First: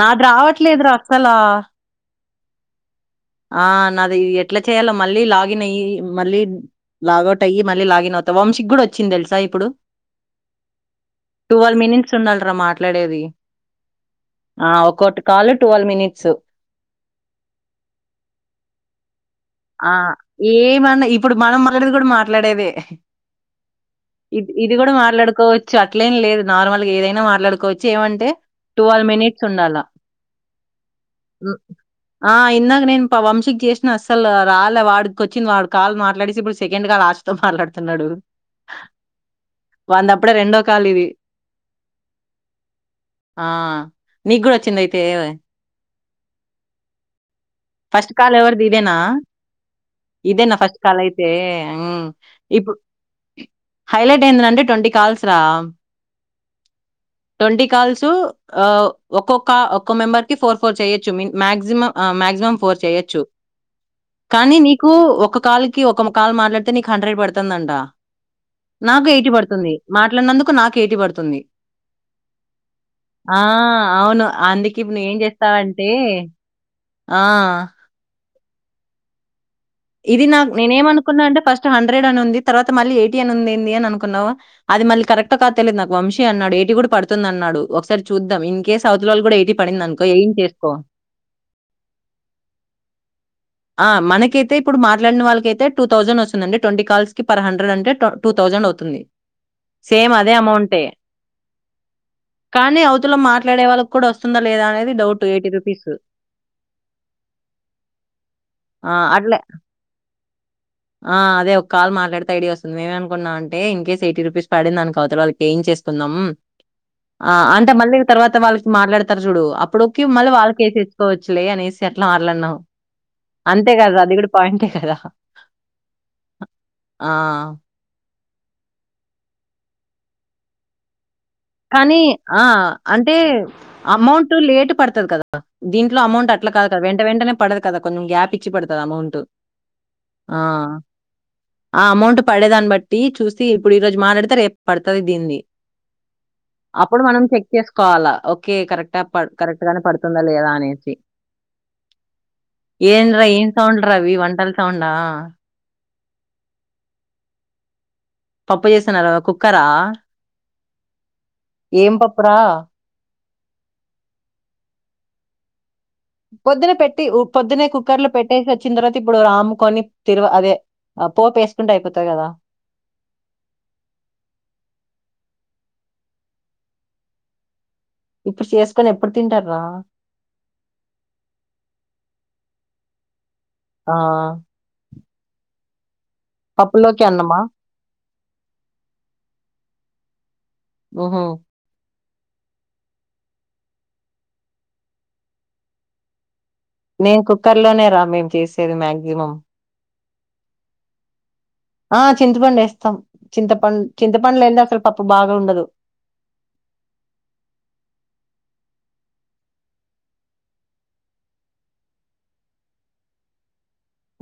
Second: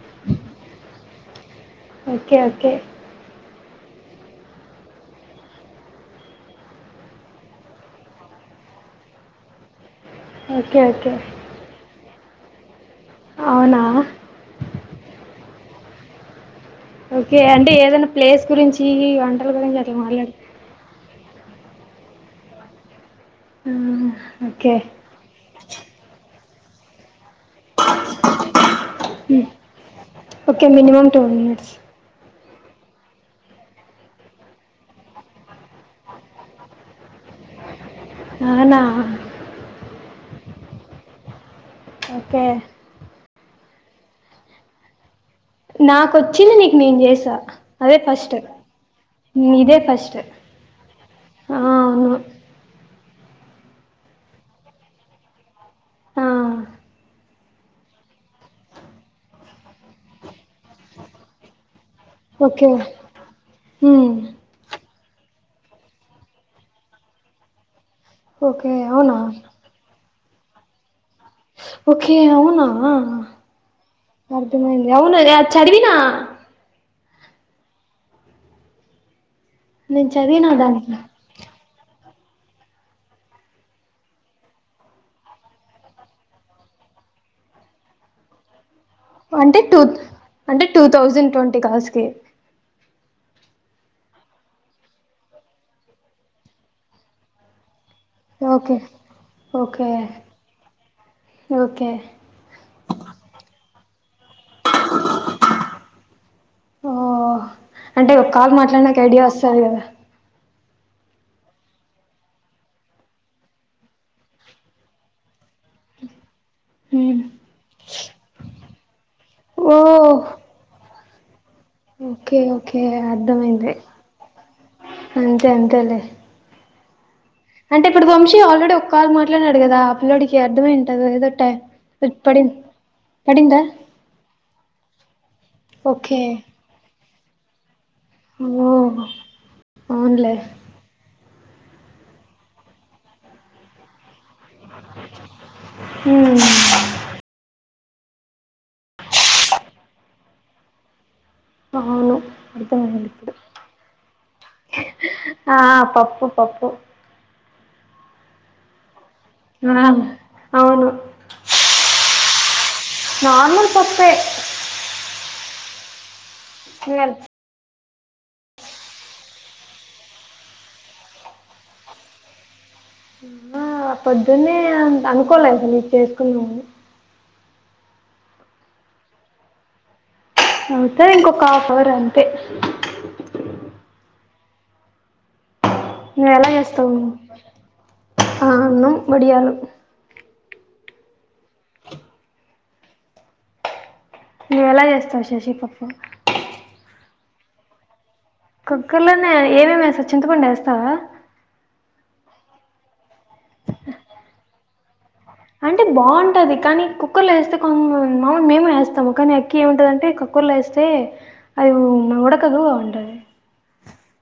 నాది రావట్లేదురా అస్సల ఓకే ఓకే ఆ నాది ఎట్లా చేయాలో మళ్ళీ లాగిన్ అయ్యి మళ్ళీ లాగౌట్ అయ్యి మళ్ళీ లాగిన్ అవుతా వంశీక్ కూడా వచ్చింది తెలుసా ఇప్పుడు ఓకే ఓకే ట్స్ ఉండాలి రా మాట్లాడేది అవునా ఆ ఒక్కోటి కాల్ టువల్ మినిట్స్ ఒకే అంటే ఏదన్న ప్లేస్ గురించి ఆన్ ఆ ఏమన్నా ఇప్ ఇప్పుడు మనం మాట్లాడేది కూడా మాట్లాడేదే ఆ, ఇది ఓకే ఇది కూడా మాట్లాడుకోవచ్చు అట్లేం లేదు. నార్మల్ గా ఏదైనా మాట్లాడుకోవచ్చు ఏమంటే టువల్ మినిట్స్ ఉండాలా okay minimum two um, minutes ఆ ఇందాక నేను ప వంశీకి చేసినాస్ సల్లో రాలే వాడికి వచ్చింది వాడు కాల్ మాట్లాడేసి ఇప్పుడు సెకండ్ కాల్ ఆషీ తో మాట్లాడు అవునా వానిది అప్పుడే రెండో కాల్ ఇది ఓకే ఆ నీకు కూడా వచ్చింద అయితే నాకొచ్చింది నీకు నేను చేసా అదే ఫస్ట్ అ ఇదే ఫస్ట్ ఇదే ఆ, నా ఫస్ట్ కాల్ అయితే ఉమ్ అవును ఇప్పుడు హైలైట్ ఏందిరంటే ట్వంటి కాల్స్ రా ఆ టొంటీ కాల్స్ ఆ ఒక్కొక్క ఒక్క మెంబర్ కి ఫోర్ ఫోర్ చేయొచ్చు మి మాక్సిమ ఆ మాక్సిమం ఓకే ఫోర్ చేయ్యొచ్చు ఉమ్, కానీ నీ నీకు ఒక కాల్ కి ఒక కాల్ మాట్లాడితే నీకు హండ్రెడ్ పడుతండట ఓకే నాకు అవునా ఎయిటీ పడుతుంది. మాట్లాడినందుకు నాకు ఎయిటి పడుతుంది ఓకే అవునా ఆ అవును అందుకే అర్థమైంది ఇప్పుడు నువ్వు అవునా ఏం అది చేస్తావంటే చదివినా ఆ నేను ఇది నాకు చదివినా నేను ఏం దానికి అనుకున్నా అంటే ఫస్ట్ హండ్రెడ్ హండ్రెడ్ అని ఉంది తరువాత మళ్ళీ ఎయిటి అని వుంది ఏది అని అనుకున్నావు. అది మళ్ళీ కరెక్ట్ ఓ కాదో తెలిదు నాకు వంశీ అన్నాడు ఎయిటి కూడా పడుతుంది అన్నాడు ఒకసారి చూద్దాం ఇన్ కేస్ అవతలోళ్ళకి కూడా అంటే టూత్ పడిందనుకో ఏం అంటే చేసుకో. టూ థౌజండ్ ట్వంటీ కాల్సకి ఆ మనకైతే ఇప్పుడు మాట్లాడిన వాళ్ళకైతే టూ థౌజండ్ వస్తుందండి ట్వంటీ కాల్స్ కి పర్ హండ్రెడ్ అంటే టూ థౌసండ్ ఓకే అవుతుంది ఓకే సేమ్ అదే అమౌంటె ఓకే కానీ అవతుల మాట్లాడే వాళ్ళ కుడోస్ వస్తుందా లేదా అనేది డౌట్ ఎయిటి రూపీస్ ఓ అంటే ఒక కాల్ ఆ! మాట్లాడానికి ఐడియా అట్లే వస్తాది కదా ఆ అదే ఒక కాల్ మాట్లాడితే ఐడి వస్తుంది మేమే అనుకున్నాం అంటే ఇన్ కేస్ ఎయిటీ రూపీస్ పడిందనుకో అవతల వాళ్ళకి చేయించేసుకుందాం మ్మ్. ఆ అంటే మళ్ళీ తర్వాత వాళ్ళకి మాట్లాడుతూ చూడు ఓ అప్పుడుకి మళ్ళీ వాళ్ళకేసేయోచ్చు కోచ్ లే అనేసి అట్లా ఓకే మాట్లాడినవ్ ఓకే అర్థమైంది అంతే కదా అది కూడా పాయింటే కదా అంతే అంతేలే ఆ శి ఆల్రెడీ ఒక కాలు మాట్లాడినాడు గాదా ఆ పిల్లోడికి అర్ధం అయింటుంది ఏదో టై కానీ పడి ఆ అంటే పడిందా అమౌంట్ లేటు పడుతది కదా దీంట్లో ఓకే అమౌంట్ అట్లా కాదు కదా వెంట వెంటనే పడదు కదా కొన్నిం గ్యాప్ ఇచ్చి ఓ పడుతది అమౌంట్ అవునులే ఆ ఆ అమౌంట్ పడేదాన్ని బట్టి చూసి ఇప్పుడు ఈ ఇప్పుడు రోజు మాట్లాడి రేప్ పడతది దీంది ఉమ్ అప్పుడు మనం చె చేసుకోవాలా ఓ ఓకే కరెక్టా ప కరెక్ట్ గానే పడుతదా లేదా అనేసి అవును అర్థమైంది ఏం రా ఇప్పుడు ఏం సౌండ్ రావి వంటల సౌండా ఆ పప్పు పప్పు పప్పు చేసన్నారు కుక్కరా ఆ అవును ఏం పప్పురా నార్మల్ పప్పే పొద్దున పెట్టి ఇవాళ. ఉ పొద్దున్న కుక్ కుక్కర్ లో పెట్టేసి వచ్చిన తర్వాత ఇప్పుడు రాముకొని తిరు అదే పోపు వేసుకుంటే అయిపోతది కదా ఆ పొద్దునే అనుకోలే అసలు నీ చేసుకున్నామని ఇప్పుడు చేసుకొని ఎప్పుడు తింటార్రా అవుతది ఇంకొక హాఫ్ అవర్ అంతే ఆ నువు ఎలా చేస్తావు పప్పులోకి అన్నమా అన్నం వడియాలు మ్మ్ నువ్వెలా చేస్తావ్ శశి పప్పు నే కుక్కర్ లోనే రా మేమ్ కుక్కర్లోనే ఏమేమి వేస్తావ్ చింతపండు వేస్తావా ఆ చింతపండేస్తాం బాగా ఉండదు అంటే బావుంటది కానీ కుక్కర్లో వేస్తే కమ్ గ్ మాముల్ మేము గూడా వేస్తామ్ తమ్ ముఖాన్ని అక్కి ఏముంటదంటే కుక్కర్ర్లో ఏస్తే అది ఉడకదు అంటది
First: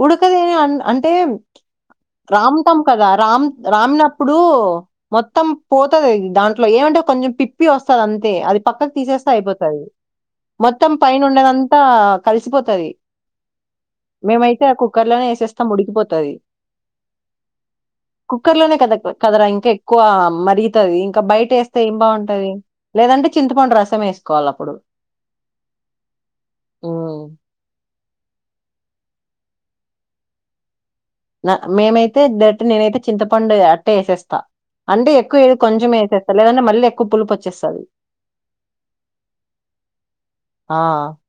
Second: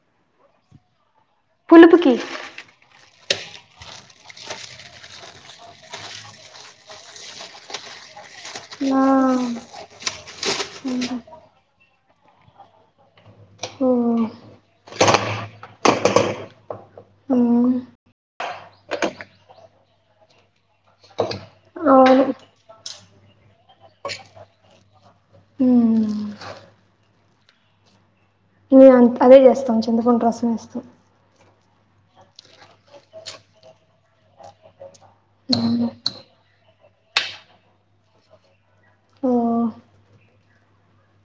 ఉడుకదెవ్ అని అంట్ టే మ్ పులుపుకి రామ్ టమ్ కదా రామ్ రామినప్పుడు మొత్తం పోతాది దాంట్లో ఏమంటే కొంచెం పిప్పి వస్తాది అంత్ తే అది పక్కకు ఆ, తీసేస్తే అయిపోతాది మొత్తం పైన ఉండేదంతా కల్సిపోతది ఓహో కుక్కర్లోనే వేసేస్తామ్ ఉడికిపోతది మ్మ్ కుక్కర్లోనే కదా కదరా ఇంకా ఎక్కువ మరిగతది ఇంకా బయట్ టేస్తే ఏమ్ అవును బావుంటది లేదంటే చింతపండు రసం వేస్కోవాలి అప్పుడు మ్మ్ మ్మ్ మేము అదే చేస్తాం చింతపండు రసం వేస్తాం మేమైతే డైరెక్ట్ నేనైతే చింతపండు అట్టే ఏసేస్తా అంటే ఎక్కువ ఏద్ కొంచెం ఏసేస్తా లేదంటే మళ్ళీ కు పులుపొచ్చేస్తాది ఓ ఆ